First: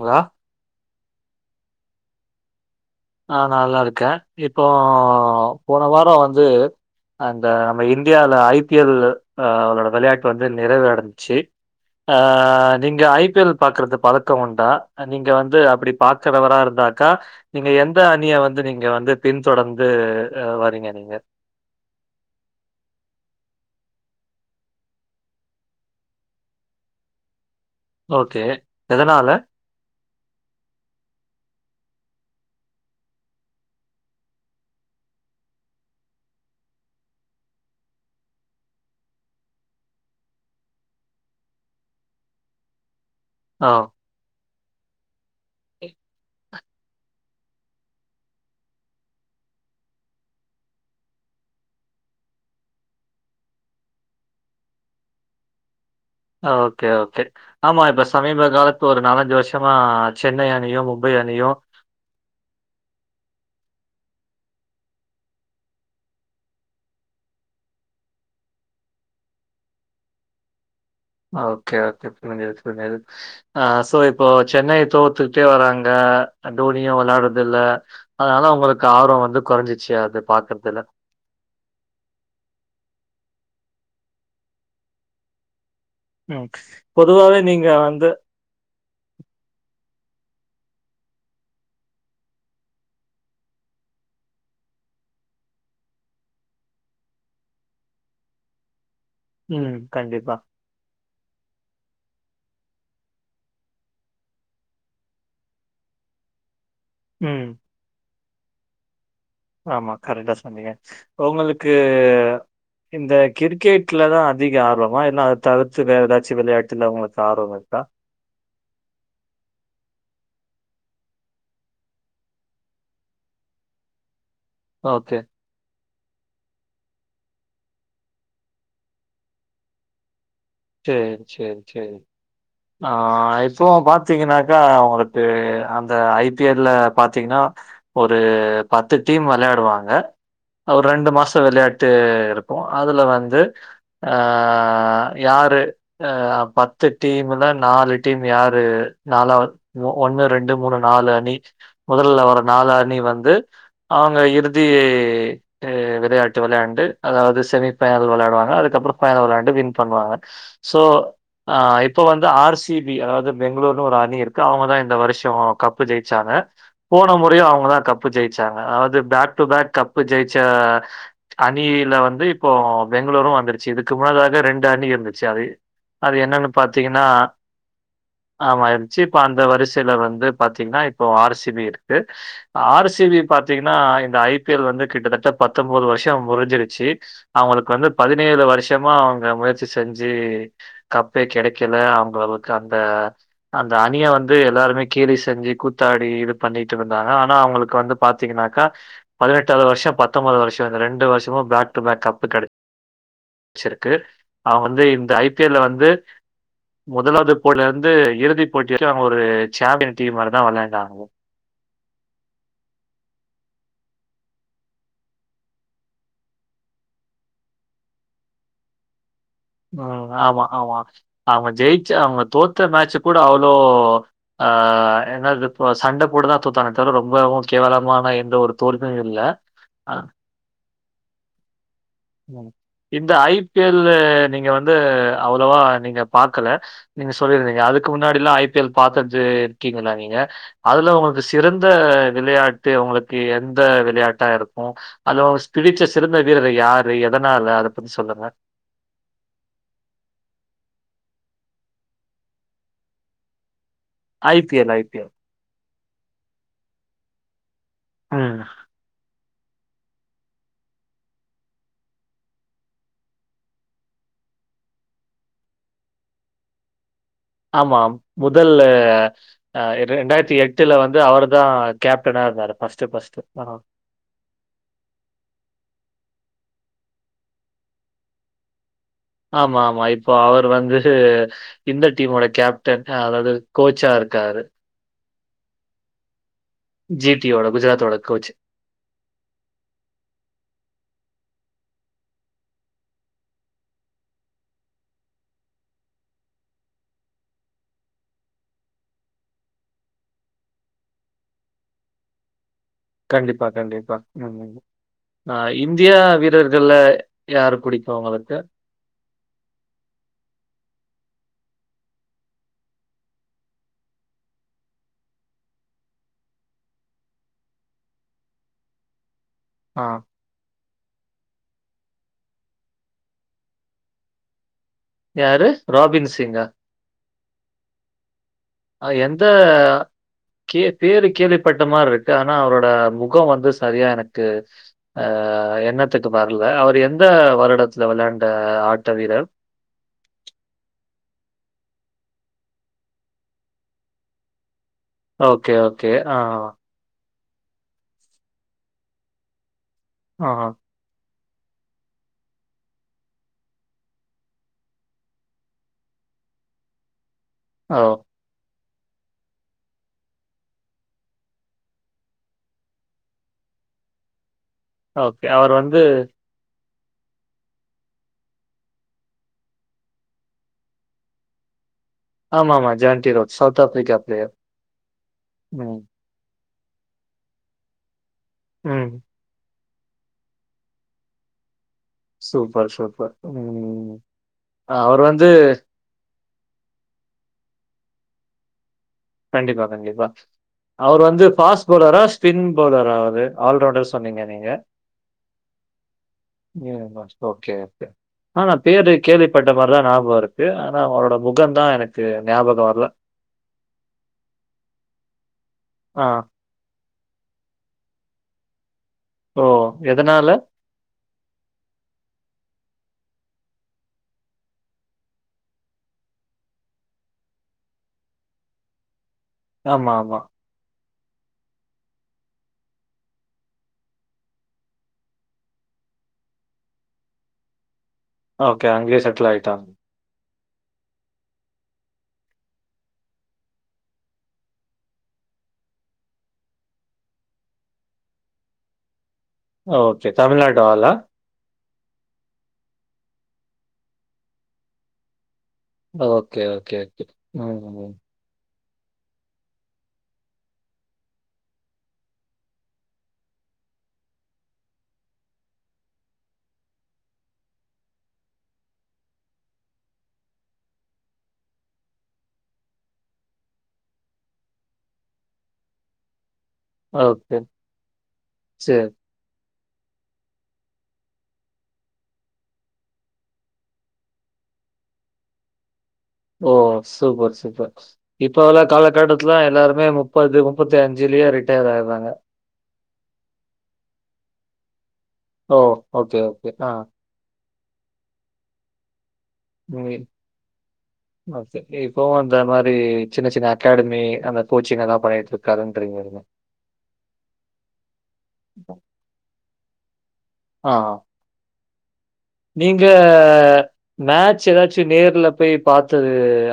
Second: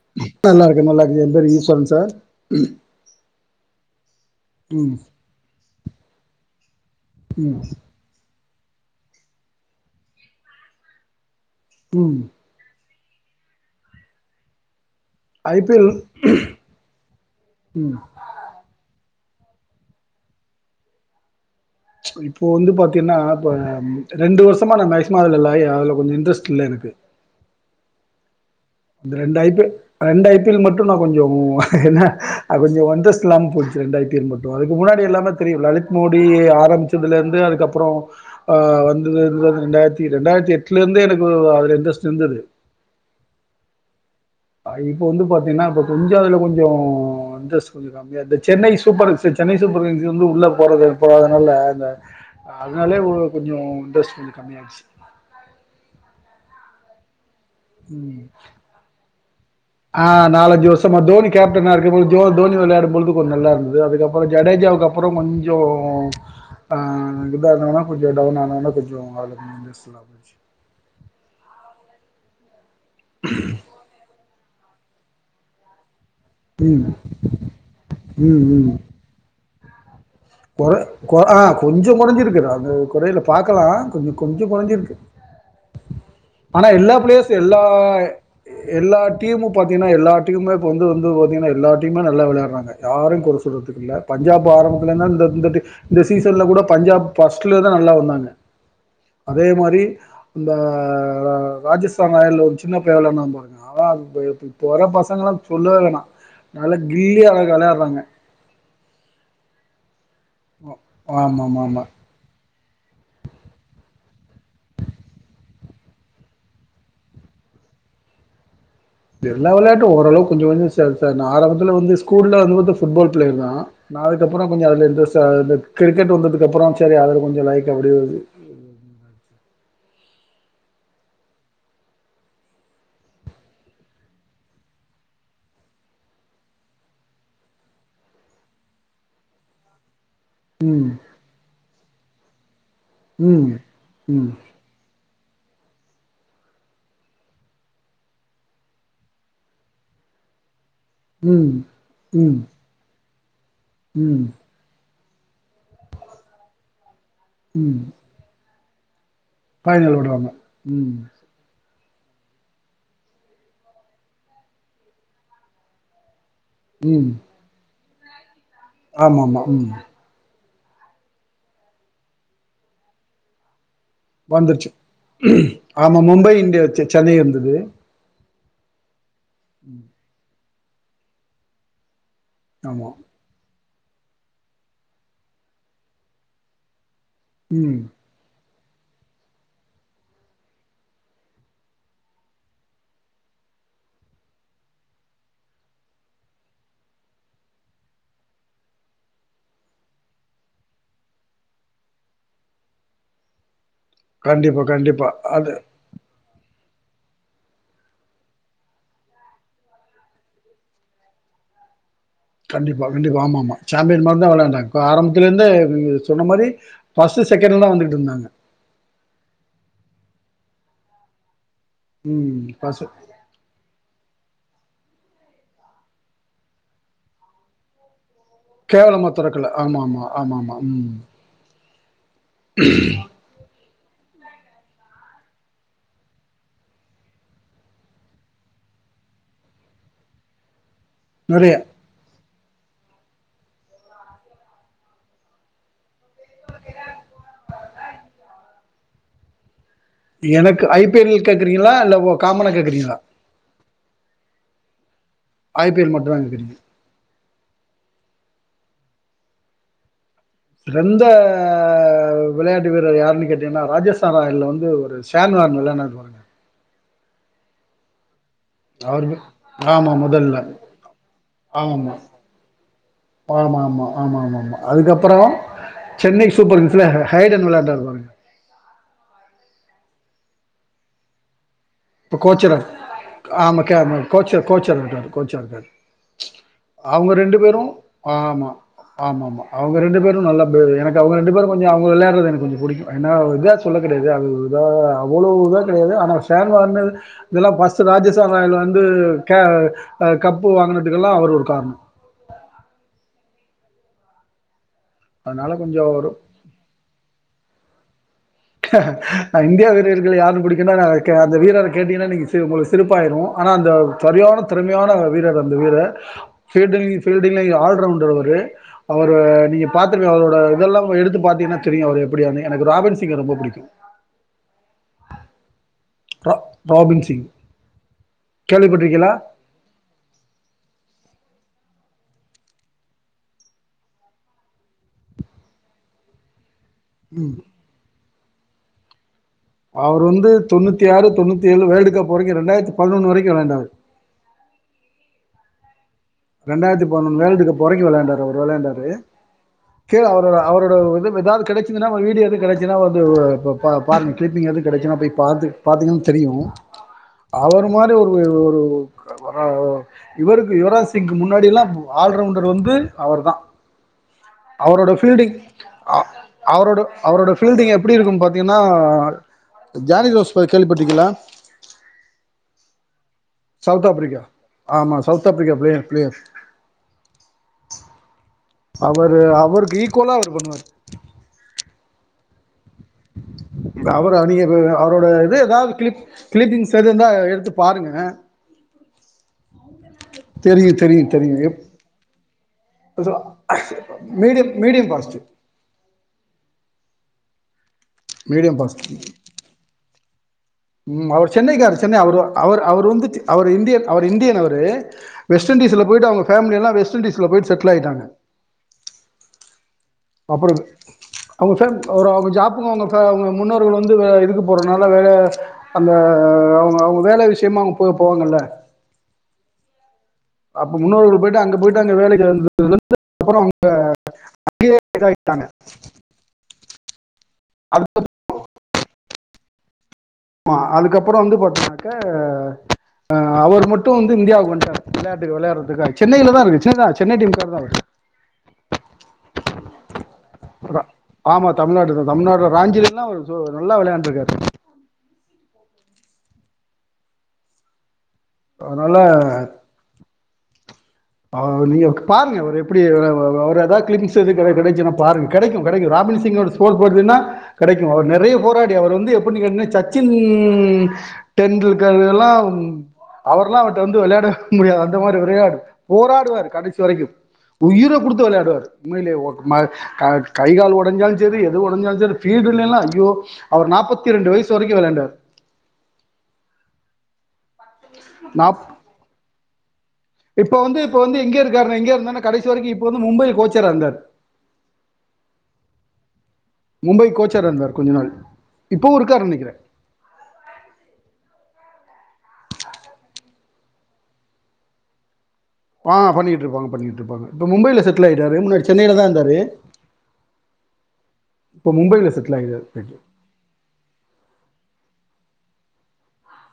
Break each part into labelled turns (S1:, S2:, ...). S1: ங்களா
S2: நல்லா இருக்க நல்லா எந்த ரீஸன் சார்
S1: நா நல்லா இருக்கே இப்போ
S2: ம்
S1: போன வார வந்து அந்த
S2: ம்
S1: நம்ம இந்தியால ஐ பி எல்லு அ அவளோட வெளயாட்டு வந்து நிறைவடஞ்ச்சி ஆ
S2: ம்
S1: நீங்க ஐ பி எல் பாக்கறது பழக்க உண்டா நீங்க
S2: ஐ
S1: வந்து
S2: பி எல்
S1: அப்டி பாக்குறவரா இருந்தாக்கா ங்க
S2: ம்
S1: எந்த அணிய வந்து நீங்க வந்து பின்தொடர்ந்து அ வறீங்க நீங்க
S2: இப்போ வந்து பாத்தீயன்னா இப்ப ரெண்டு வருஷமா நா மேக்சிமோ அதுல லய அதுல கொஞ்சோ இன்ட்ரெஸ் இல்ல எனக்கு
S1: ஓகே
S2: இந்த
S1: எதனால
S2: ரெண்டு ஐ பி ல் ரெண்டு ஐ பி எல் மட்டு நா கொஞ்சோ என்ன அது கொஞ்சோ வ இன்ட்ரஸ்ட் இல்லாம போச்சு ரெண்டாயிரத்தி [unintelligible] மட்டு அதுக்கு முன்னாடி எல்லாமே தெரியு லலித் மோடி ஆரம்பிச்சதுலர்ந்து அதுக்கப்றோ அஹ் வந்து துதது ரண்டாயிரத்தி ரெண்டாயிர்த்தி எட்ல இருந்தே எனக்குவ் அதுல இன்ட்ரெஸ்ட் இருந்துது
S1: ஆ
S2: ஆ இப்பொ வந்துப் பாத் ஏன்னா அது கொஞ்சோ அதுல கொஞ் ஞ்சோ இண்ட்ரெஸ்ட் கொஞ்சோ கம்மிய இந்தச் Chennai supers Chennai super kings வந்து உள்ளப் போறது போறதுனால இந்த அதனாலே ஓ கொஞ்சோ இன்ட்ரெஸ்ட் கொஞ்சோ கம்மியாயிடுச்
S1: ஆ ஓகே ஓகே ஆமா இப்ப
S2: உம்
S1: சமீப காலத்து ஒரு நாலஞ்சு வருஷமா
S2: ஆ
S1: சென்னை
S2: நாலஞ்சு
S1: அணியு
S2: வருஷமா
S1: மும்பை
S2: தோனிக்
S1: அணியு
S2: கேப்டனா இருக்கம்போது தோ தோனி விளையாடும்பொலுது கொஞ் நல்லாருந் து அதுக்கப்பறோ ஜடேஜாவுக்கு அப்புறோ கொஞ்சோ அ இதாருந்தோமுனா கொஞ்சோ டவுன் ஆணோன்னா கொஞ்சோ [unintelligible]
S1: ஓகே ஓகே புரிஞ்சிடுச் [unintelligible] ஆ சோ இப் இப்போ சென்னை தோத்துக்ட்டே வராங்க
S2: ம்.
S1: டோனியு வெளாட்றதுல்ல அதனால அவுங்களுக்கு ஆர்வோ வந்து குறைஞ்சிச் ச்சி அத
S2: கொ கொ ஆ கொஞ்சோ கொறஞ்சிருக்கு அது கொறைல பாக்கலா கொஞ்சொ கொஞ்சொ கொறஞ்சிருக்கு
S1: ம்.
S2: ஆனா எல்லாப் பிளேயர்ஸ்
S1: பொதுவாவே
S2: எல்லா
S1: நீங்க வந்து
S2: எல்லாட் டீமு பாத்தீங்கனா எல்லா டீம்மே இப்ப வந்து வந்து பத்தீங்ன்னா எல்லா டீம்மே நல்லா வெளையாறாங்க யாரையோ கொற சொல்றத்துக்குல்ல பஞ்சாப் ஆரம்பத்துலந்தே இந்த இந்தடி இந்த சீசன்லக் கூட பஞ்சாப் ஃபஸ்ட்லேதா நல்லா வந்தாங்க அதே
S1: ம்.
S2: மாரி
S1: கண்டிப்பா.
S2: ந்தஅ ர ராஜஸ்தான் ராயல்ல ஒருச் சின்னப் பய வெளான்னா பாருங்க அவ இப் இப் இப்போ வரப் பசங்கலா சொல்லவே வேணா நல்லா கில்லி
S1: ம்.
S2: ஆளுகளா வெளயாட்றாங்க
S1: ஆமா கரெக்டா சொன்னிங்க ஒங்களுக்கு
S2: ஆமாமாமா.
S1: இந்தக் கிரிக்கேட்லதா அதிக ஆர்வமா இல்ல அதத் தவிர்த்து வேற எதாச்சு வெளையாட்டுல உங்களுக்கு ஆர்வமிருக்கா
S2: எல்லா வெளயாட்டு ஓரளவு கொஞ்ச கொஞ்சம் சர் சர் நா ஆரம்பத்துல வந்து ஸ்கூல்ல வந்துப்பாத்த ஃபுட்பால் ப்ளேயர் தா நா துக்கப்பறோ கொஞ்சொ அதுல
S1: ஓகே.
S2: இண்ட்ரெஸ்டாயிருந்துக் கிரிக்கெட் வந்ததுக்கப்பறோ ச்சேரி அதுல கொஞ்சொ லைக் அப்டியே
S1: சேர் சேர் சேர் ஆஹ் இப்போவப் பாத்திங்கன்னாக்கா அவுங்களுக்கு அந்த ஐ பி எல் ல பாத்தீங்னா ஒருப் பத்து டீம் வெளையாடுவாங்க
S2: ம்.
S1: அவரெண்டு மாசோ வெளையாட் தேர்ப் ஓ அதுல வந்து
S2: ம்.
S1: அ
S2: ம்.
S1: யார் ன்று அ பத்துட் டீம் முல நாலு டீம் யாரு நாலாவ் ஓ ஒன்னு ரெண்டு மூணு நாலு அணி
S2: ம்.
S1: முதல்ல
S2: ம்.
S1: வர நாலு அணி வந் து அவுங்க
S2: ம்.
S1: இறுதி ஹூ விளையாட்டு வெளையாண்டு அதாவது செமி
S2: ம்.
S1: ஃபைனல் வெளாடுவாங்க அடு கப்றோ ஃபைனல் ஒரு ஆட்டு வின்
S2: ஃபைனல்
S1: பண்ணுவாங்க
S2: விடுவாங்க.
S1: சோ
S2: ம்.
S1: அ இப் இப்போ வந்து ஆர் சி பி அதாது பெங்களூர்னு ஒரு அணி இருக்கு அவுங்க தா இந்த வருஷோ கப்பு ஜெயிச்சாங்க
S2: ம்.
S1: போன மொறயு அவுங்கதா கப் ப்பு ஜெய் சாங்க அதவது பேக்
S2: ஆமாமா.
S1: டு பேக்
S2: ம்.
S1: கப்பு ஜெய்ச் ச அணியியில வந்து இப்போ பெங்களூரு வந்துருச்சு இதுக் க்கு முன்னதாக ரெண்டு
S2: வந்துருச்சு.
S1: அணி இருந்துச்சு அது அது என்னன்னு
S2: ஜெவிச்ச
S1: பார்த்தீங்கன்னா,
S2: சென்னை இருந்துது
S1: ஆமா இருஞ்ச்சிப் ப்ப அந்த வரிசைல வந்துப் பாத்தீங்கன்னா இப்போ ஆர் சி பி இருக்கு
S2: ஆமா.
S1: ஆர் சி பி ய பாத் த்தீங்கன்னா இந்த ஐ பி எல் வந்து கிட்டத்தட்ட பத்தொம்போது வருஷோ முறிஞ்சிருச்சி அவுங்களுக்கு
S2: ம்.
S1: வந்து பதினேழு வருஷ் யமா அவுங்க முயற்சி செஞ்சி கப் ப்பே கெடைக்கல அவுங்களவுக்கு அந்த அந்த அணிய வந்து எல்லாருமே கேலி செஞ்சி கூத்தாடி இது பண்ணிட்டு இருந்தாங்க ஆனா அவுங்களுக்கு வந்து பாத்தீங்கனாக்கா பதினெட்டாவது வருஷோ பத்தோம்போது வருஷோ இந்த ரெண்டு வருஷமு‌ பேக் டு பேக் கப்பு கெடை ச்சிருக்கு
S2: கண்டிப்பா,
S1: அவங் வந்து
S2: கண்டிப்பா.
S1: இந்த ஐ பி
S2: அது
S1: எல் ல வந்து முதலாவ்து போட்லந்து இறுதி போட்டி வரையு அவுங்க ஒரு சேம்பியன் டீம்மாரிதா வெளையாண்டாங்கொ
S2: கண்டிப்பா கண்டிப்பா ஆமாமா சேம்பியன் மார்தா வெளையாண்டாங்க கொ ஆரம்பத்துலந்தே து சொன்ன மாரி பஸ்ட் செகண்ட்ல தா வந்துகிட்டு இருந்தாங்க
S1: உம் ஆமா ஆமா ஆமா ஜெயிச்ச அவுங்க
S2: ம்
S1: தோத்த
S2: பசு
S1: மேட்ச் கூட அவ்ளோ ஆ என்னது ப சண்ட போட்டுதா தோத்தானே தவற ரொம்பவு கேவலமான இன்
S2: கேவலமா தொறக்கல ஆமாமா ஆமாமா உம்
S1: இந்த ஐப் ஐ பி எல்ல நீங்க வந்து அவ்ளோவா நீங்க பாக்கல நீங்க சொல்லிருந்தீங்க அதுக்கு முன்னாடில்லா ஐ பி எல் பாத்தது இருக்கீங்களா நீங்க அதுல உங்களுக்கு
S2: நெறைய
S1: சிறந்த விளையா ட்டு உங்களுக்கு எந்த விளையாட்டா இருக்கு அதுல உங்க ஸ்பிரிச்சர்ஸ் சிறந்த வீரர் யார் எதனால அத பத்தி சொல்லுங்க
S2: எனக்கு ஐ பி எல் கேக்குறீங்களா இல்ல காமனா கேக்குறீங்களா
S1: I P L I P L
S2: I P L மட்டுந்தா எனக்கு தெரியு
S1: உம்
S2: சிறந்த விளையாட்டு வீரர் யாருன்னு கேட்டீங்கன்னா ராஜஸ்தான் ராயல்ல வந்து ஒரு சான்வார்ன் விளையாடுனாரு பாருங்க
S1: ஆமாம் முதல்ல
S2: அவரு
S1: அஹ்
S2: ஆமா முதல்ல
S1: இரண்டாயிரத்தி எட்டுல வந்து அவர்தான்
S2: ஆமா
S1: கேப்டனா இருந்தாரு பஸ்ட் பஸ்ட் ஆஹ
S2: ஆமா ஆமா ஆமா ஆமா ஆமா அதுக்கப்புறோ சென்னை சூப்பர் கிங்ஸ்ல ஹைடன் விளையாண்டாரு பாருங்க
S1: ஆமாமா இப்போ அவர் வந்து இந்த
S2: இப்ப
S1: டீமோட
S2: கோச்சரா
S1: கேப்டன் அதாவது கோச்சா இருக்காரு
S2: கோச்சார அவுங்க ரெண்டு
S1: ஜிடியோட
S2: பேரும்
S1: குஜராத்தோட கோச்.
S2: ஆமா ஆமாமா அவுங்க ரெண்டு பேரும் நல்ல பிளேயர் எனக்கு அவுங்க ரெண்டு பேரும் கொஞ்சோ அவுங்க விளையாடறது எனக்கு கொஞ்சோ புடிக்கு அதனால ஒரு இதா சொல்ல கிடையாது அது இதா அவ்வளவு இதா கிடையாது ஆனா சேர் இதெல்லாம் ஃபர்ஸ்ட் ராஜஸ்தான் ராயல் வந்து கப்பு கே வாங்கினதுக்கெல்லா அவர் ஒரு காரணம்
S1: கண்டிப்பா கண்டிப்பா உம்
S2: அதனால
S1: ஆஹ்
S2: கொஞ்சம்
S1: இந்தியா
S2: ஒரு
S1: வீரர்கள்ல யாரு புடிக்கு உங்களுக்கு
S2: இந்தியா வீரர்களை யாரு புடிக்குனா அந்த வீரர கேட்டீங்கனா நீங்க உங்களுக்கு சிரிப்பாயிரும் ஆனா அந்த சரியான திறமையான வீரர் அந்த வீரர் ஃபீல்டிங் ஃபீல்டிங்லயும் ஆல்ரவுண்டர் அவரு அவர் நீங்க
S1: ஆ.
S2: பாத்துருபீங்க அவரோட இதெல்லா எடுத்து பார்த்தீங்கனா தெரியு அவர் எப்படியானு எனக்கு ராபின்ஸ் ரித்திக்க ரொம்ப புடிக்கு
S1: யாரு ராபின்
S2: ர
S1: சிங்.
S2: ராபின் சிங் கேள்விப்பட்டிருக்கீங்களா
S1: எந்த கே பேரு கேள்விப்பட் ட மாரி இருக்கு ஆனா அவரோட முகம் வந்து சரியா எனக்கு எண்ணத்துக்கு வர்ல அவர் எந்த
S2: ம்
S1: வருடத்தல விளையாண் ட ஆட்ட வீரர்
S2: அவர் வந்து தொண்ணூத்தி ஆறு தொண்ணூத்தி ஏழு வேல்டு கப் வரைக்கு இரண்டாயிரத்தி பதினொன்னு வரைக்கு விளையாண்டாரு
S1: ஓகே ஆல் கே ஆஹ்
S2: வேல்டுகப் போறைக்கும் விளையாண்டாரு அவரு விளையாண்டாரு கே அவரோட
S1: ஆ.
S2: அவரோட இது ஏதாவது கிடைச்சதுனா வீடியோ எதும் கிடைச்சதுனா வந்து பா பாருங்க க்ளிப்பிங் எதும் கிடைச்சுதுனா போய் பாத்து பாத்தீங்கன்னா தெரியும் அவர்
S1: ஓ!
S2: மாதிரி ஒரு ஒரு [unintelligible] இவருக்கு யுவரா சிங் முன்னாடி எல்லாம் ஆல்ரவுண்டர் வந்து அவர் தா அவரோட
S1: ஓகே.
S2: ஃபீல்டிங்
S1: அவர் வந்து
S2: அ அவரோட அவரோட ஃபீல்டிங் எப்படி இருக்கும்னு பாத்தீங்கன்னா ஜானி ஜோஸ் கேள்விப்பட்ரிக்ங்கிளா
S1: ஆமா ஆமா ஜான்டி ரோ
S2: சவுத் ஆஃப்ரிக்கா ஆமா சவுத் ஆஃப்ரிக்கா
S1: ம்,
S2: பிளேயர் பிளேயர்
S1: ம்.
S2: அவரு அவர் ஈக்கோலா அவரு பண்ணுவாரு
S1: சூ
S2: அவரு அணியே இப்டிதா
S1: அவர்
S2: அவரோட
S1: வந்து
S2: இது எதாவ்து கிளிப் க்ளீப்பிங்ஸ் இருந்தா எடுத்து பாருங்க
S1: கண்டிப்பா கண்டிப்பா
S2: தெரியு
S1: அவரு
S2: தெரியு
S1: வந்து
S2: தெரியு எப்
S1: ஃபாஸ் பவ்லரா ஸ்பின் பவ்லரா
S2: சோ
S1: ஆல்ரவுண்டர் சொன்னீங்க நீங்க
S2: மீடியம் மீடியம் ஃபாஸ்ட்
S1: ஓகே ஆனா பேரு கேள்விப்பட்ட மாரிதா நாபக இருக்
S2: உம் அவரு சென்னைக்காரு சென்னை அவரு அவர்
S1: ஞாபகம் வரல.
S2: அவரு வந்து தி அவரு இண்டியன் அவரு இந்தியன் அவரு வெஸ்ட் இண்டீஸ்ல
S1: ஆ.
S2: போய்ட்டு அவ்ங்க ஃபேம்லியெல்லா வெஸ்ட் இண்டீஸ் ல போய்ட்டு செட்டில் ஆயிட்டாங்க
S1: ஓ எதனால?
S2: அப்பறம் அவ்ங்க ஃபிரெண்ட் அவரா வந் ஜாப்புக்கு அவ்ங்க ஃபே அவ்ங்க முன்னோர்கள் வந்து வே இதுக்கு போறனால வேல அந்த அங்க அவ்ங்க வேல விஷ்யமா அவ்ங்க போ போவாங்கல்ல
S1: ஆமா ஆமா
S2: அப்ப முன்னோர்கள் போயிட்டு அங்க போயிட்டு அங்க வேலைக்கு வந்து [inaudible] அப்பற அவ்ங்க அங்கயே இத ஆய்ட்டாங்க
S1: ஓகே அங்கயே செட்டில் ஆயிட்டாங்
S2: மா அதுக்கப்பற வந்து பாத்தோனாக்க அஹ் அவர் மட்டு வந்து இந்தியாவுக்கு வந்ட்டாரு விளையாட்டுக்கு விளையாட்றதுக்காக சென்னைல தா இருக்கு சென்னைலதா சென்னை டீம்காரு தா அவரு
S1: ஓகே தமிழ்நாடு ஆளா
S2: தமிழ்நாடுல தமிழ்நாடுல ராஞ்சிலெல்லா சூ நல்லா வெளையாண்ட்ருக்காரு
S1: ஓகே ஓகே ஓகே உம் உம்
S2: அதுனால ஆ நீங்க் பாருங்க அவரு எப்டி அ அவ் அவரு அதா கிளிப்பிங்ஸ் எது கெடச் கெடச்சுனா பாருங்க கெடைக்கு கெடைக்கு ராபின் சிங்கோட ஸ்கோர் போர்டுன்னா கெடைக்கணு அவரு நெறையா போராடி அவரு வந்து எப்டிங்கனா சச்சின் டெண்டுல்கர் எல்லா அவர்லா அவர்ட்ட வந்து வெளையாடவே முடியாது அந்த மாரி விரையாடு போராடுவாரு கடைசி வரக்கு
S1: ஓகே.
S2: உயிர குடுத்து வெள்யாடுவாரு
S1: சரி.
S2: உண்மைலே ஓடு ம அ கை கால் ஒடஞ்சாலு செரி எது ஒடஞ்சாலு செரி ஃபீல்டுலேலா ஐயோ அவர் நாப்பத்தி ரெண்டு வய்சு வரக்கு வெளாயாண்டாரு
S1: ஓ சூப்பர் சூப்பர் இப்ப
S2: நாப்
S1: உள்ள காலகட்டத்ல எல்லாருமே முப்பது
S2: இப்ப
S1: முப்பத்தி
S2: வந்து இப்ப வந்து
S1: அஞ்சுலயே
S2: எங்க
S1: ரிட்டையர்
S2: இருக்காருன்னா எங்க
S1: ஆயர்றாங்க
S2: இருந்தாருன்னா கடைசி வரைக்கு இப்ப வந்து மும்பைல கோச்சரா இருந்தாரு
S1: ஓ ஓகே ஓகே ஆ
S2: மும்பை கோச்சாரா இருந்தார் கொஞ்ச நாள் இப்பவு இருக்
S1: [unintelligible] அ இப்பவு அந்த மாரி சின்ன சின்ன அகாடமி அந்த கோச்சிங் எல்லா பண்ணிட்ருக்
S2: ஆ பண்ணிகிட்ருப்பாங்க பண்ணிகிட்ருப்பாங்க இப்ப மும்பைல செட்டில் ஆயிட்டாரு முன்னாடி சென்னைலதா இருந்தாரு
S1: ஆ.
S2: இப்ப மும்பைல செட்
S1: நீங்க மேட்ச் எதாச்சு நேர்ல போய் பாத்தது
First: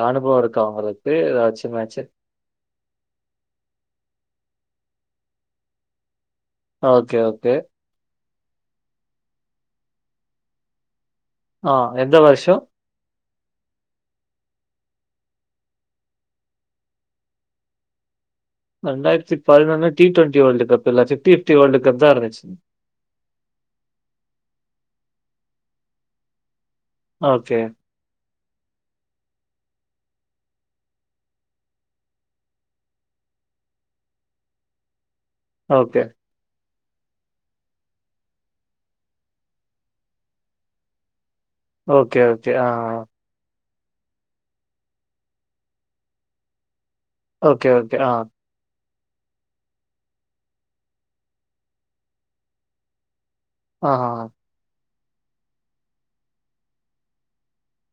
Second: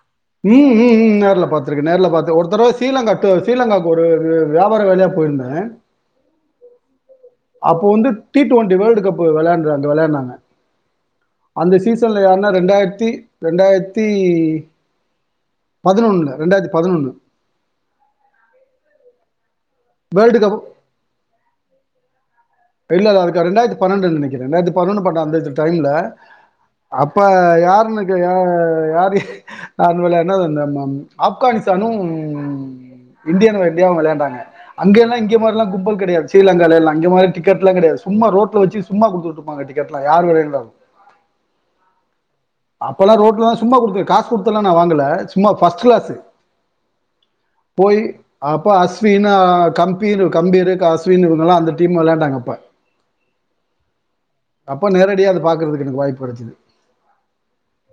S1: அனுபவம் இருக்கா
S2: ம் ம்
S1: உங்களுக்கு?
S2: ம் நேர்ல
S1: ஏதாச்சும்
S2: பாத்ருக்கே
S1: மேட்ச்சு?
S2: நேர்ல பாத்த ஒரு தடவ ஸ்ரீலங்கா டூ ஸ்ரீலங்காக்கு ஒரு வியாபார வேலையா போயிருந்தே
S1: ஓகே, ஓகே.
S2: அப்போ வந்து டி டுவெண்டி வேர்ல்டு கப் வெளையாண்ட வந்து வெளையாடுனாங்க
S1: ஆ
S2: அந்த
S1: எந்த
S2: சீசன்ல யார்ன்னா
S1: வருஷம்?
S2: ரெண்டாயிரத்தி ரெண்டாயிரத்தி பதினொன்னுல ரெண்டாயிரத்தி பதினொன்னு
S1: ரெண்டாயிரத்தி பதினொன்னு டி டுவெண்டி வேர்ல்ட் கப் இல்ல ஃபிப்டி ஃபிப்டி வேர்ல்ட் கப்தா இருந்துச்சி
S2: இல்லது அதுக்கா ரெண்டாயிரத்தி பன்னென்டுன் நெனைக்ற ரெண்டாயிரத்தி பதினொன்னு பன்னன்டு அந்தத டைம்ல அப்ப
S1: ஓகே,
S2: யாருன்னுக்கு ய யாரு யார் விளையாடுனா ந ந ம் ஆப்கானிஸ்தானு இன்டியா இன்டியாவு வெளையாண்டாங்க அங்கெல்லா இங்க மார்லா கும்பல்
S1: ஓகே,
S2: கெடையாது ஸ்ரீலங்காலெல்லா இங்க மாரி டிக்கெட்லா கெடையாது சும்மா ரோட்ல வெச்சு சும்மா குடுத்துட்ருப்பாங்க டிக்கெட்லா யார் வரிங்ளோ
S1: ஓகே ஆ,
S2: அப்பலா ரோட்ல சும்மா குடுத்து காசு குடுத்துலா நா வாங்கல சும்மா ஃபஸ்ட் கிளாஸு
S1: ஓகே, ஓகே.
S2: போயி
S1: ஆ,
S2: அப்ப அஸ் வீனா கம்பீர் கம்பீரு அஸ்வின் இவுங்கெலா அந்த டீம் விளையாண்டாங்க அப்ப
S1: ஆ ஆ ஆ
S2: அப்ப நேரடியா அத பாக்கறதுக்கு எனக்கு வாய்ப்பு கெடச்சிது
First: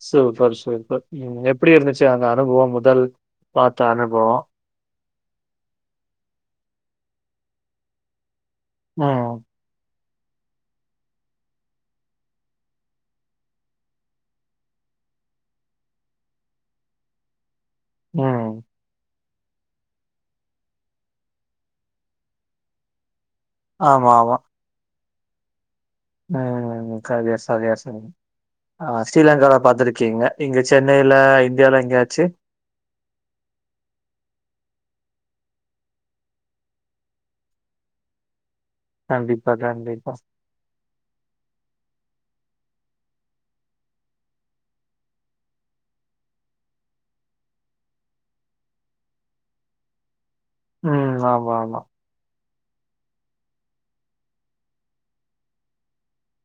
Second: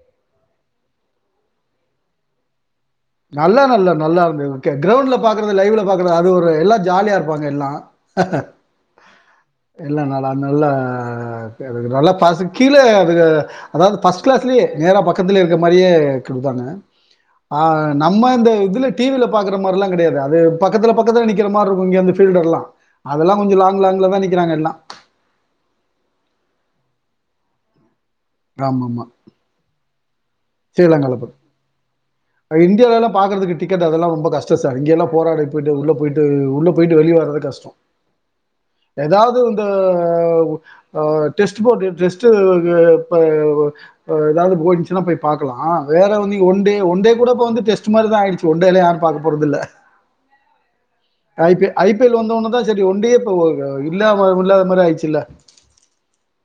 S1: சூப்பர் சூப்பர் ம் எப்டி இருந்துச்சு அந்த அனுபவம் முதல்
S2: நல்ல
S1: பாத்த
S2: நல்லா நல்லா
S1: அனுபவம்?
S2: இருந்தது ஓகே கிரௌண்ட்ல பாக்குறது லைவ்ல பாக்குறது அது ஒரு எல்லா ஜாலியா இருப்பாங்க எல்லா
S1: உம்
S2: எல்லா நால அ நல்லா அது நல்லா ப கீழே அது அதாது ஃபர்ஸ்ட் கிளாஸ்லயே நேரா பக்கத்துல இருக்க மாதிரியே குடுத்தாங்க ஆ.. நம்ம இந்த
S1: ம்.
S2: இதுல டிவில பாக்குற மாரிலா கிடையாது அது பக்கத்துல பக்கத்தில நிக்கிற மாரி இருக்கு அந்த பீல்ட எல்லா அதெல்லாம் கொஞ்ச லாங் லாங்கல
S1: ஆமா,
S2: தான்
S1: ஆமா.
S2: நிக்குறாங்க எல்லா
S1: ம் [unintelligible] ஆ
S2: ஆமாமா.
S1: ஸ்ரீலங்கால பாத்துருக்கே கீங்க இங்க சென்னைல இந்தியால எங்க
S2: இந்தியாலல்லா பாகுறதுக்கு டிக்கட் அதெல்லா ரொம்ப கஷ்டோ சார் இங்கெல்லா போராடி போயிட்டு உள்ள போயிட்டு உள்ள போயிட்டு வெளிய வர்ரது கஷ்டோ ஏதாவது
S1: கண்டிப்பா,
S2: இந்த
S1: கண்டிப்பா.
S2: ஓ டெஸ்ட் போடு டெஸ் த்து ஒ ஏதாவது போய்ந்துச்சுன்னா போய் பாக்கலா வேற வந்து இங்க ஒன்டே ஒன்டே கூடப் போந்து டெஸ்ட் மாரிதா ஆயிடுச்சு ஒன்டேல்லா யாரு பாக்க போறது இல்ல
S1: ம். ஆமா,
S2: ஐபி
S1: ஆமா.
S2: ஐ பி எல் வந்த ஒன்னுதா சரி ஒண்டியேப்ப ஓ இல்லாம முல்லாத மாரி ஆயிச்சுல்ல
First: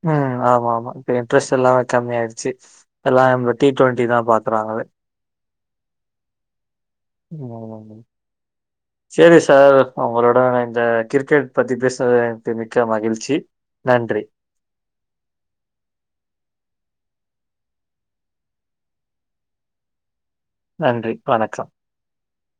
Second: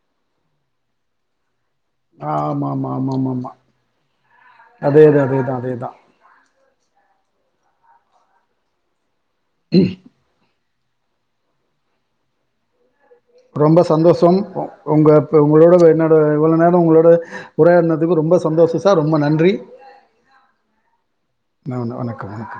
S1: உம் ஆமா ஆமா இப்ப இன்ட்ரெஸ்ட்ல்லா கம்மி ஆயிடுச்சு
S2: ஆமா ஆமா ஆமா
S1: எல்லா
S2: ஆமா ஆமா
S1: நம்ம டி டுவெண்டிதா பாக்குறாங்கலே
S2: அதேதா அதேதா அதேதா
S1: [unintelligible] செரி சார் உங்களோட வெ த கிரிக்கெட் பத்தி பேசவே தே மிக்க மகிழ்
S2: ரொம்ப சந்தோஷம் உங்க உங்களோட என்னோட இவ்வளோ நேரோ உங்களோடு உரையாடுனதுக்கு ரொம்ப சந்தோஷோ சார் ரொம்ப நன்றி
S1: நன்றி வணக்கம்
S2: வணக்கம் வணக்கம்